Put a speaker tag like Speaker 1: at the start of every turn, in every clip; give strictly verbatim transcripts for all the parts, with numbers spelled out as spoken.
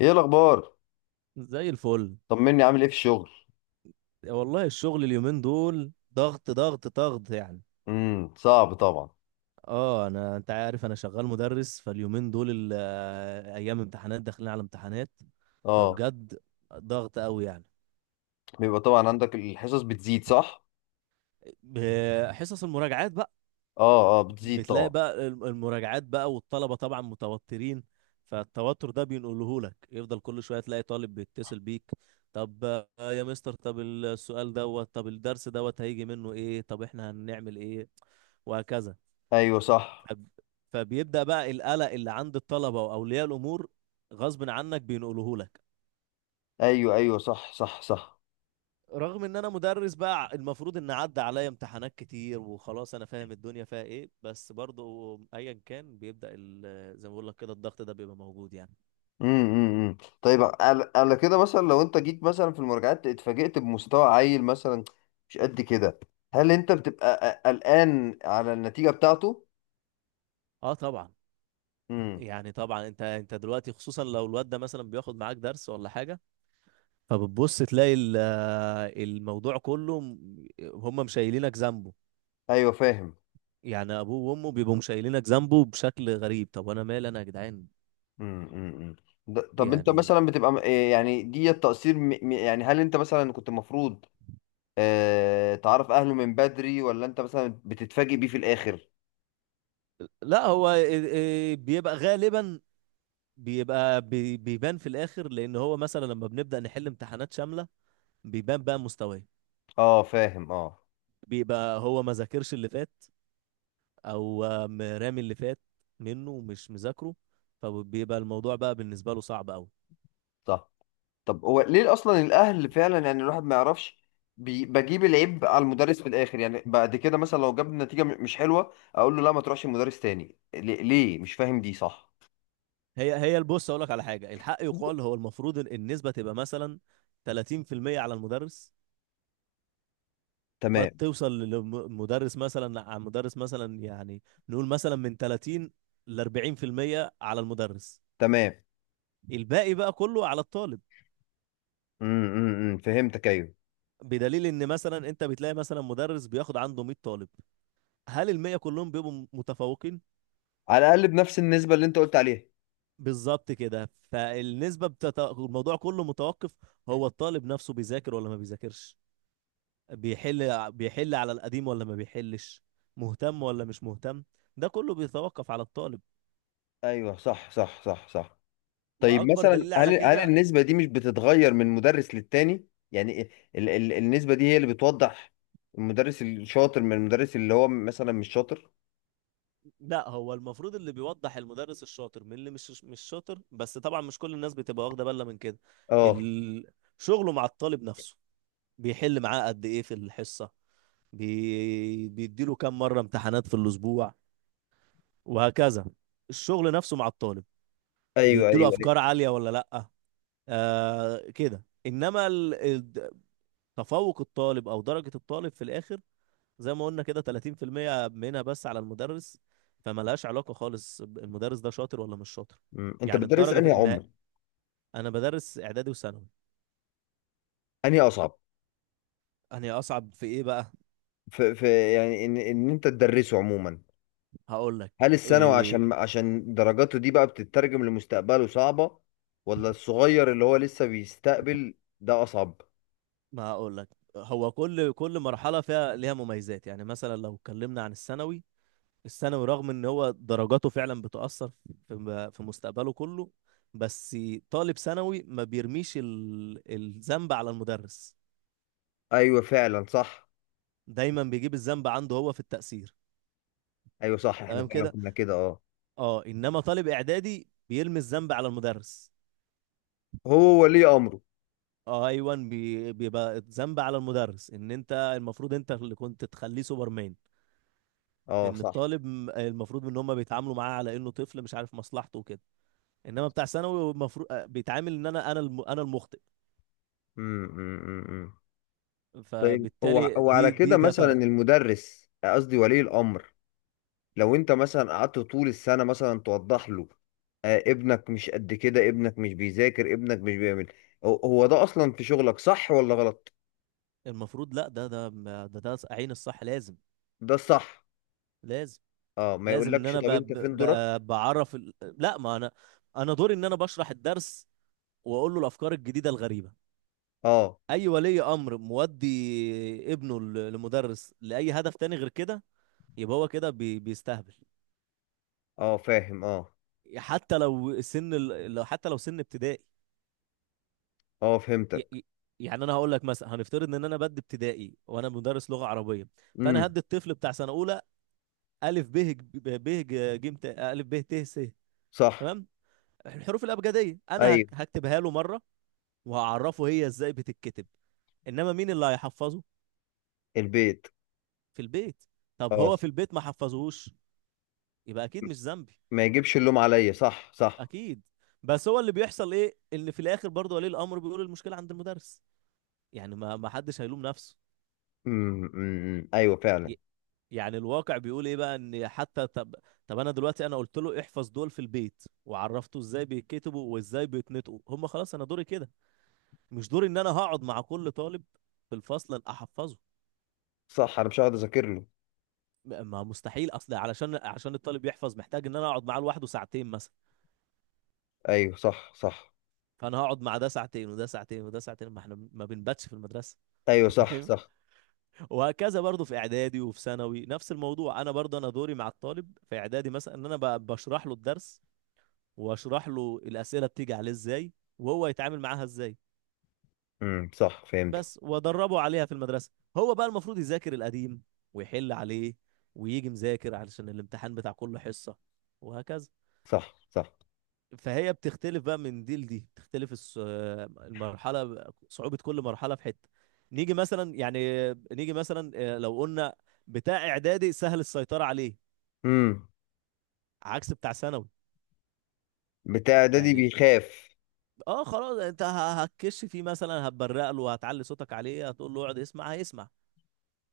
Speaker 1: ايه الاخبار؟
Speaker 2: زي الفل.
Speaker 1: طمني، عامل ايه في الشغل؟
Speaker 2: والله الشغل اليومين دول ضغط ضغط ضغط يعني.
Speaker 1: امم صعب طبعا.
Speaker 2: اه انا انت عارف انا شغال مدرس، فاليومين دول ال- آه، ايام امتحانات، داخلين على امتحانات،
Speaker 1: اه،
Speaker 2: فبجد ضغط قوي يعني.
Speaker 1: بيبقى طبعا عندك الحصص بتزيد، صح؟
Speaker 2: ب- حصص المراجعات بقى،
Speaker 1: اه، اه، بتزيد
Speaker 2: بتلاقي
Speaker 1: طبعا.
Speaker 2: بقى الم- المراجعات بقى، والطلبة طبعا متوترين، فالتوتر ده بينقله لك. يفضل كل شوية تلاقي طالب بيتصل بيك. طب آه، يا مستر، طب السؤال دوت، طب الدرس دوت هيجي منه ايه، طب احنا هنعمل ايه، وهكذا.
Speaker 1: ايوه، صح.
Speaker 2: فب- فبيبدأ بقى القلق اللي عند الطلبة وأولياء الأمور، غصب عنك بينقله لك.
Speaker 1: ايوه، ايوه، صح، صح، صح.
Speaker 2: رغم ان انا مدرس بقى، المفروض ان عدى عليا امتحانات كتير وخلاص انا فاهم الدنيا فيها ايه، بس برضو ايا كان بيبدأ ال- زي ما بقول لك كده الضغط ده بيبقى موجود يعني.
Speaker 1: امم امم امم. طيب، على على كده مثلا لو انت جيت مثلا في المراجعات، اتفاجئت بمستوى عيل مثلا، مش قد كده. هل انت بتبقى ق- قلقان على النتيجة بتاعته؟
Speaker 2: اه طبعا.
Speaker 1: امم.
Speaker 2: يعني طبعا انت انت دلوقتي، خصوصا لو الواد ده مثلا بياخد معاك درس ولا حاجة، فبتبص تلاقي ال- الموضوع كله، م- هم مشايلينك ذنبه.
Speaker 1: ايوه، فاهم.
Speaker 2: يعني ابوه وامه بيبقوا مشايلينك ذنبه بشكل غريب. طب انا مالي انا يا جدعان؟
Speaker 1: امم امم ده- طب انت
Speaker 2: يعني
Speaker 1: مثلا بتبقى م- إيه يعني، دي التقصير؟ م- م- يعني هل انت مثلا كنت المفروض آه، تعرف اهله من بدري، ولا انت مثلا بتتفاجئ بيه في الاخر؟
Speaker 2: لا، هو إيه- إيه، بيبقى غالبا بيبقى بي- بيبان في الاخر، لان هو مثلا لما بنبدا نحل امتحانات شامله بيبان بقى مستواه.
Speaker 1: اه، فاهم، اه.
Speaker 2: بيبقى هو ما ذاكرش اللي فات، او م- رامي اللي فات منه ومش مذاكره، فبيبقى الموضوع بقى بالنسبه له صعب قوي.
Speaker 1: صح. طب هو ليه اصلا؟ الاهل فعلا يعني الواحد ما يعرفش، بي- بجيب العيب على المدرس في الاخر. يعني بعد كده مثلا لو جاب نتيجة م- مش حلوة، اقول له لا ما تروحش المدرس تاني، ليه ليه؟ مش فاهم، دي صح.
Speaker 2: هي هي البص، اقول لك على حاجه، الحق يقال، هو المفروض إن النسبه تبقى مثلا ثلاثين في المية على المدرس. قد
Speaker 1: تمام.
Speaker 2: توصل للمدرس مثلا، على المدرس مثلا يعني، نقول مثلا من ثلاثين ل اربعين في المية على المدرس،
Speaker 1: تمام.
Speaker 2: الباقي بقى كله على الطالب.
Speaker 1: امم أمم، أمم، فهمتك، ايوه.
Speaker 2: بدليل ان مثلا انت بتلاقي مثلا مدرس بياخد عنده مية طالب، هل ال مية كلهم بيبقوا م- متفوقين؟
Speaker 1: على الاقل بنفس النسبة اللي انت قلت عليها.
Speaker 2: بالظبط كده. فالنسبة بتت... الموضوع كله متوقف، هو الطالب نفسه بيذاكر ولا ما بيذاكرش، بيحل بيحل على القديم ولا ما بيحلش، مهتم ولا مش مهتم. ده كله بيتوقف على الطالب.
Speaker 1: ايوه، صح، صح، صح، صح. طيب
Speaker 2: واكبر
Speaker 1: مثلا،
Speaker 2: دليل
Speaker 1: هل
Speaker 2: على
Speaker 1: هل
Speaker 2: كده،
Speaker 1: النسبة دي مش بتتغير من مدرس للتاني؟ يعني ال ال النسبة دي هي اللي بتوضح المدرس الشاطر من المدرس اللي هو مثلا مش شاطر؟
Speaker 2: لا، هو المفروض اللي بيوضح المدرس الشاطر من اللي مش مش شاطر، بس طبعا مش كل الناس بتبقى واخده بالها من كده.
Speaker 1: اه،
Speaker 2: ال- شغله مع الطالب نفسه، بيحل معاه قد ايه في الحصه، بي... بيديله كام مره امتحانات في الاسبوع، وهكذا. الشغل نفسه مع الطالب،
Speaker 1: ايوه،
Speaker 2: بيديله
Speaker 1: ايوه، ايوه.
Speaker 2: افكار عاليه ولا لا؟ آه كده. انما تفوق الطالب او درجة الطالب في الاخر، زي ما قلنا كده، ثلاثين في المية منها بس على المدرس، فملهاش علاقة خالص ب- المدرس ده شاطر ولا مش شاطر،
Speaker 1: مم. انت
Speaker 2: يعني
Speaker 1: بتدرس
Speaker 2: الدرجة
Speaker 1: انهي
Speaker 2: في ان
Speaker 1: عمر؟
Speaker 2: انا بدرس اعدادي وثانوي.
Speaker 1: انهي اصعب؟
Speaker 2: انا اصعب في ايه بقى؟
Speaker 1: في في يعني ان ان انت تدرسه عموما.
Speaker 2: هقول
Speaker 1: هل
Speaker 2: لك
Speaker 1: الثانوي
Speaker 2: إيه،
Speaker 1: عشان عشان درجاته دي بقى بتترجم لمستقبله صعبة، ولا الصغير اللي هو لسه بيستقبل ده اصعب؟
Speaker 2: ما هقول لك، هو كل كل مرحلة فيها ليها مميزات. يعني مثلا لو اتكلمنا عن الثانوي، الثانوي رغم ان هو درجاته فعلا بتأثر في في مستقبله كله، بس طالب ثانوي ما بيرميش ال- الذنب على المدرس،
Speaker 1: ايوه، فعلا، صح.
Speaker 2: دايما بيجيب الذنب عنده هو في التأثير،
Speaker 1: ايوه، صح، احنا
Speaker 2: تمام
Speaker 1: فعلا
Speaker 2: كده.
Speaker 1: كنا كده، اه.
Speaker 2: اه انما طالب اعدادي بيرمي الذنب على المدرس.
Speaker 1: هو ولي امره.
Speaker 2: اه ايوه، بي- بيبقى الذنب على المدرس، ان انت المفروض انت اللي كنت تخليه سوبرمان،
Speaker 1: اه،
Speaker 2: ان
Speaker 1: صح.
Speaker 2: الطالب، م- المفروض ان هم بيتعاملوا معاه على انه طفل مش عارف مصلحته وكده. انما بتاع ثانوي المفروض آه، بيتعامل ان انا انا الم- انا المخطئ،
Speaker 1: امم، امم، أمم. طيب، هو
Speaker 2: فبالتالي
Speaker 1: هو على
Speaker 2: دي
Speaker 1: كده
Speaker 2: دي ده
Speaker 1: مثلا
Speaker 2: فرق.
Speaker 1: المدرس، قصدي ولي الامر، لو انت مثلا قعدت طول السنه مثلا توضح له، آه ابنك مش قد كده، ابنك مش بيذاكر، ابنك مش بيعمل، هو هو ده اصلا في شغلك، صح ولا غلط؟
Speaker 2: المفروض لا، ده، ده ده, ده عين الصح. لازم،
Speaker 1: ده الصح.
Speaker 2: لازم
Speaker 1: اه، ما
Speaker 2: لازم ان
Speaker 1: يقولكش
Speaker 2: انا ب...
Speaker 1: طب انت
Speaker 2: ب...
Speaker 1: فين دورك؟
Speaker 2: ب... بعرف ال... لا، ما انا، انا دوري ان انا بشرح الدرس واقول له الافكار الجديده الغريبه.
Speaker 1: اه،
Speaker 2: اي ولي امر مودي ابنه ل- لمدرس لاي هدف تاني غير كده يبقى هو كده بي... بيستهبل،
Speaker 1: اه، فاهم، اه.
Speaker 2: حتى لو سن ال... لو حتى لو سن ابتدائي.
Speaker 1: اه،
Speaker 2: ي...
Speaker 1: فهمتك.
Speaker 2: ي- يعني انا هقول لك مثلا، هنفترض ان انا بدي ابتدائي وانا مدرس لغه عربيه،
Speaker 1: امم،
Speaker 2: فانا هدي الطفل بتاع سنه اولى الف ب ب ج ج م ت الف ب ت س،
Speaker 1: صح.
Speaker 2: تمام؟ الحروف الابجديه انا
Speaker 1: ايوه.
Speaker 2: هك- هكتبها له مره، وهعرفه هي ازاي بتتكتب، انما مين اللي هيحفظه؟
Speaker 1: البيت.
Speaker 2: في البيت. طب
Speaker 1: اه،
Speaker 2: هو في البيت ما حفظهوش، يبقى اكيد مش ذنبي،
Speaker 1: ما يجيبش اللوم عليا، صح، صح.
Speaker 2: اكيد. بس هو اللي بيحصل ايه، ان في الاخر برضه ولي الامر بيقول المشكله عند المدرس، يعني ما ما حدش هيلوم نفسه.
Speaker 1: امم، أمم، أمم. ايوه، فعلا،
Speaker 2: ي- يعني الواقع بيقول ايه بقى، ان حتى طب طب انا دلوقتي، انا قلت له احفظ دول في البيت، وعرفته ازاي بيتكتبوا وازاي بيتنطقوا هم، خلاص انا دوري كده، مش دوري ان انا هقعد مع كل طالب في الفصل احفظه.
Speaker 1: صح. انا مش هقعد اذاكر له.
Speaker 2: ما مستحيل، اصل علشان عشان الطالب يحفظ محتاج ان انا اقعد معاه لوحده ساعتين مثلا،
Speaker 1: ايوه، صح، صح.
Speaker 2: فانا هقعد مع ده ساعتين وده ساعتين وده ساعتين، ما احنا ما بنباتش في المدرسه.
Speaker 1: ايوه، صح،
Speaker 2: فاهم.
Speaker 1: صح.
Speaker 2: وهكذا برضو في اعدادي وفي ثانوي نفس الموضوع. انا برضو انا دوري مع الطالب في اعدادي مثلا ان انا ب- بشرح له الدرس، واشرح له الاسئله بتيجي عليه ازاي وهو يتعامل معاها ازاي
Speaker 1: امم، صح، فهمت.
Speaker 2: بس، وادربه عليها في المدرسه. هو بقى المفروض يذاكر القديم ويحل عليه ويجي مذاكر علشان الامتحان بتاع كل حصه، وهكذا.
Speaker 1: صح، صح.
Speaker 2: فهي بتختلف بقى من دي لدي، بتختلف الص- المرحله. صعوبه كل مرحله في حته. نيجي مثلا، يعني نيجي مثلا آه، لو قلنا بتاع اعدادي، سهل السيطره عليه
Speaker 1: امم.
Speaker 2: عكس بتاع ثانوي،
Speaker 1: بتاع ده، دي
Speaker 2: يعني
Speaker 1: بيخاف.
Speaker 2: اه خلاص انت ه- هتكش فيه مثلا، هتبرق له، هتعلي صوتك عليه، هتقول له اقعد اسمع هيسمع،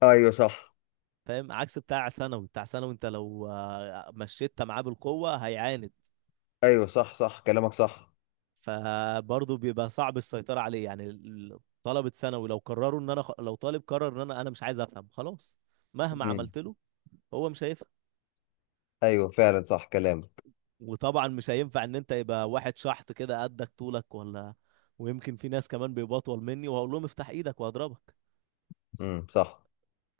Speaker 1: ايوه، صح.
Speaker 2: فاهم؟ عكس بتاع ثانوي. بتاع ثانوي انت لو آه، مشيت معاه بالقوه هيعاند،
Speaker 1: ايوه، صح، صح، كلامك صح.
Speaker 2: فبرضه بيبقى صعب السيطرة عليه، يعني ال- طلبة ثانوي لو قرروا ان انا خ... لو طالب قرر ان انا انا مش عايز افهم، خلاص مهما
Speaker 1: امم.
Speaker 2: عملت له هو مش هيفهم.
Speaker 1: ايوه، فعلا، صح كلامك.
Speaker 2: وطبعا مش هينفع ان انت يبقى واحد شحط كده قدك طولك ولا، ويمكن في ناس كمان بيبقوا اطول مني، وهقول لهم افتح ايدك وهضربك؟
Speaker 1: امم، صح.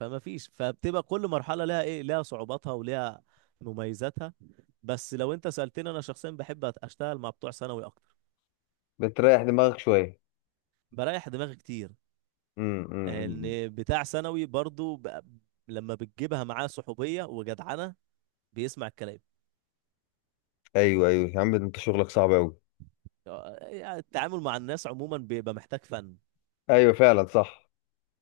Speaker 2: فما فيش، فبتبقى كل مرحلة لها ايه، لها صعوباتها ولها مميزاتها. بس لو انت سألتني انا شخصيا، بحب أت- اشتغل مع بتوع ثانوي اكتر.
Speaker 1: بتريح دماغك شويه؟
Speaker 2: بريح دماغي كتير،
Speaker 1: امم، أمم، أمم.
Speaker 2: ان بتاع ثانوي برضو ب... لما بتجيبها معاه صحوبية وجدعنة بيسمع الكلام.
Speaker 1: ايوه، ايوه، يا عم انت شغلك صعب قوي.
Speaker 2: آه، يعني التعامل مع الناس عموما بيبقى محتاج فن.
Speaker 1: ايوه، فعلا، صح.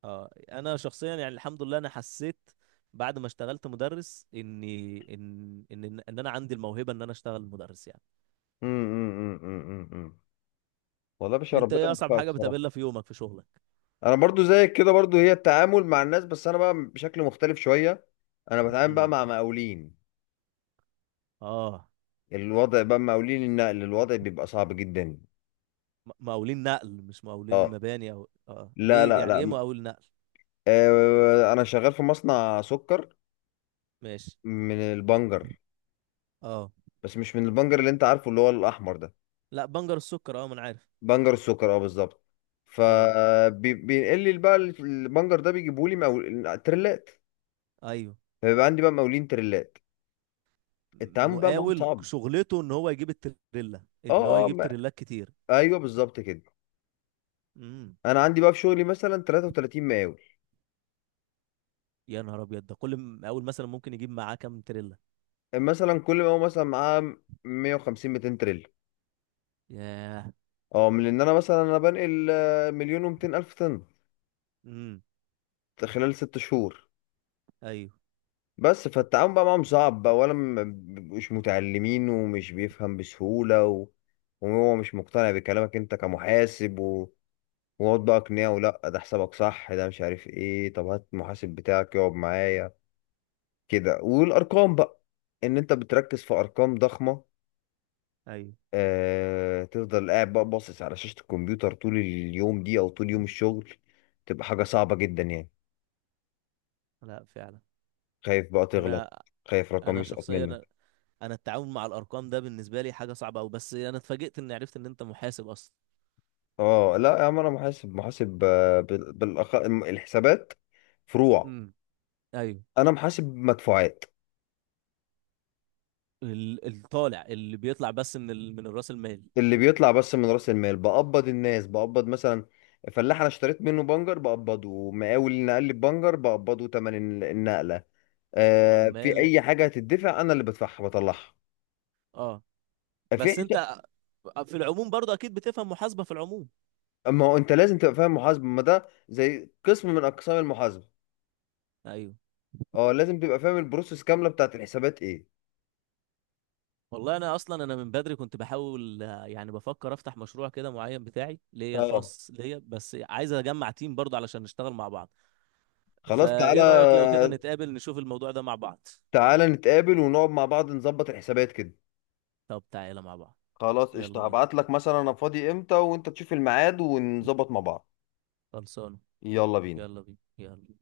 Speaker 2: اه انا شخصيا، يعني الحمد لله، انا حسيت بعد ما اشتغلت مدرس اني ان ان ان إن انا عندي الموهبة ان انا اشتغل مدرس يعني.
Speaker 1: امم، أمم، أمم، أمم، أمم. والله يا باشا
Speaker 2: انت
Speaker 1: ربنا
Speaker 2: ايه اصعب
Speaker 1: يوفقك
Speaker 2: حاجة
Speaker 1: صراحه.
Speaker 2: بتقابلها في يومك، في شغلك؟
Speaker 1: انا برضو زيك كده، برضو هي التعامل مع الناس، بس انا بقى بشكل مختلف شويه. انا بتعامل بقى
Speaker 2: امم
Speaker 1: مع مقاولين.
Speaker 2: اه،
Speaker 1: الوضع بقى مقاولين النقل، الوضع بيبقى صعب جدا.
Speaker 2: م- مقاولين نقل مش مقاولين
Speaker 1: اه.
Speaker 2: مباني؟ او اه
Speaker 1: لا،
Speaker 2: ايه
Speaker 1: لا،
Speaker 2: يعني ايه
Speaker 1: لا.
Speaker 2: مقاول نقل؟
Speaker 1: آه انا شغال في مصنع سكر.
Speaker 2: ماشي.
Speaker 1: من البنجر.
Speaker 2: اه،
Speaker 1: بس مش من البنجر اللي انت عارفه، اللي هو الاحمر ده.
Speaker 2: لا، بنجر السكر، اه ما انا عارف.
Speaker 1: بنجر السكر، اه، بالظبط.
Speaker 2: اه
Speaker 1: فبينقل لي بقى البنجر ده، بيجيبوا لي مقاول تريلات.
Speaker 2: ايوه،
Speaker 1: فبيبقى عندي بقى مقاولين تريلات. التعامل بقى معاهم
Speaker 2: مقاول
Speaker 1: صعب.
Speaker 2: شغلته ان هو يجيب التريلا، ان هو
Speaker 1: اه، اه،
Speaker 2: يجيب
Speaker 1: ما.
Speaker 2: تريلات كتير.
Speaker 1: ايوه، بالظبط كده.
Speaker 2: امم
Speaker 1: انا عندي بقى في شغلي مثلا تلاتة وتلاتين مقاول.
Speaker 2: يا نهار ابيض! ده كل مقاول مثلا ممكن يجيب معاه كام تريلا؟
Speaker 1: مثلا كل مقاول مثلا معاه مئة وخمسين، ميتين تريلا.
Speaker 2: ياه.
Speaker 1: اه، من ان انا مثلا انا بنقل آه، مليون ومتين الف طن،
Speaker 2: امم.
Speaker 1: خلال ست شهور.
Speaker 2: ايوه
Speaker 1: بس فالتعامل بقى معاهم صعب بقى، ولا م- مش متعلمين ومش بيفهم بسهولة، و وهو مش مقتنع بكلامك انت كمحاسب، و ويقعد بقى اقنعه، لا ده حسابك صح، ده مش عارف ايه، طب هات المحاسب بتاعك يقعد معايا كده. والارقام بقى، ان انت بتركز في ارقام ضخمة،
Speaker 2: ايوه.
Speaker 1: آه... تفضل قاعد بقى باصص على شاشة الكمبيوتر طول اليوم دي، او طول يوم الشغل، تبقى حاجة صعبة جدا يعني.
Speaker 2: لا فعلا.
Speaker 1: خايف بقى تغلط،
Speaker 2: انا
Speaker 1: خايف رقم
Speaker 2: انا
Speaker 1: يسقط
Speaker 2: شخصيا
Speaker 1: منك.
Speaker 2: انا أنا التعامل مع الارقام ده بالنسبه لي حاجه صعبه قوي، بس انا اتفاجئت اني عرفت ان انت محاسب اصلا.
Speaker 1: اه، لا يا عم، انا محاسب محاسب. آه، بال- بالأخ... الحسابات فروع.
Speaker 2: امم ايوه،
Speaker 1: انا محاسب مدفوعات.
Speaker 2: ال- الطالع اللي بيطلع بس من ال... من الراس المال؟
Speaker 1: اللي بيطلع بس من راس المال، بقبض الناس، بقبض مثلا فلاح انا اشتريت منه بنجر بقبضه، مقاول اللي نقل لي بنجر بقبضه تمن الن- النقله. آه في
Speaker 2: عمال.
Speaker 1: اي حاجه هتدفع، انا اللي بدفعها بطلعها.
Speaker 2: اه.
Speaker 1: في
Speaker 2: بس انت،
Speaker 1: حس-
Speaker 2: آه، في العموم برضه اكيد بتفهم محاسبه في العموم.
Speaker 1: ما هو انت لازم تبقى فاهم محاسبه، ما ده زي قسم من اقسام المحاسبه.
Speaker 2: ايوه.
Speaker 1: اه، لازم تبقى فاهم البروسيس كامله بتاعت الحسابات ايه.
Speaker 2: والله انا اصلا، انا من بدري كنت بحاول، آه، يعني بفكر افتح مشروع كده معين بتاعي، ليا
Speaker 1: اه،
Speaker 2: خاص ليا، بس عايز اجمع تيم برضه علشان نشتغل مع بعض.
Speaker 1: خلاص
Speaker 2: فايه رأيك لو كده
Speaker 1: تعالى.
Speaker 2: نتقابل نشوف الموضوع ده مع بعض؟
Speaker 1: تعالى نتقابل ونقعد مع بعض، نظبط الحسابات كده.
Speaker 2: طب تعالى مع بعض.
Speaker 1: خلاص
Speaker 2: يلا
Speaker 1: قشطة،
Speaker 2: بينا.
Speaker 1: هبعت لك مثلا انا فاضي امتى، وانت تشوف الميعاد ونظبط مع بعض.
Speaker 2: خلصانه.
Speaker 1: يلا بينا.
Speaker 2: يلا بينا يلا.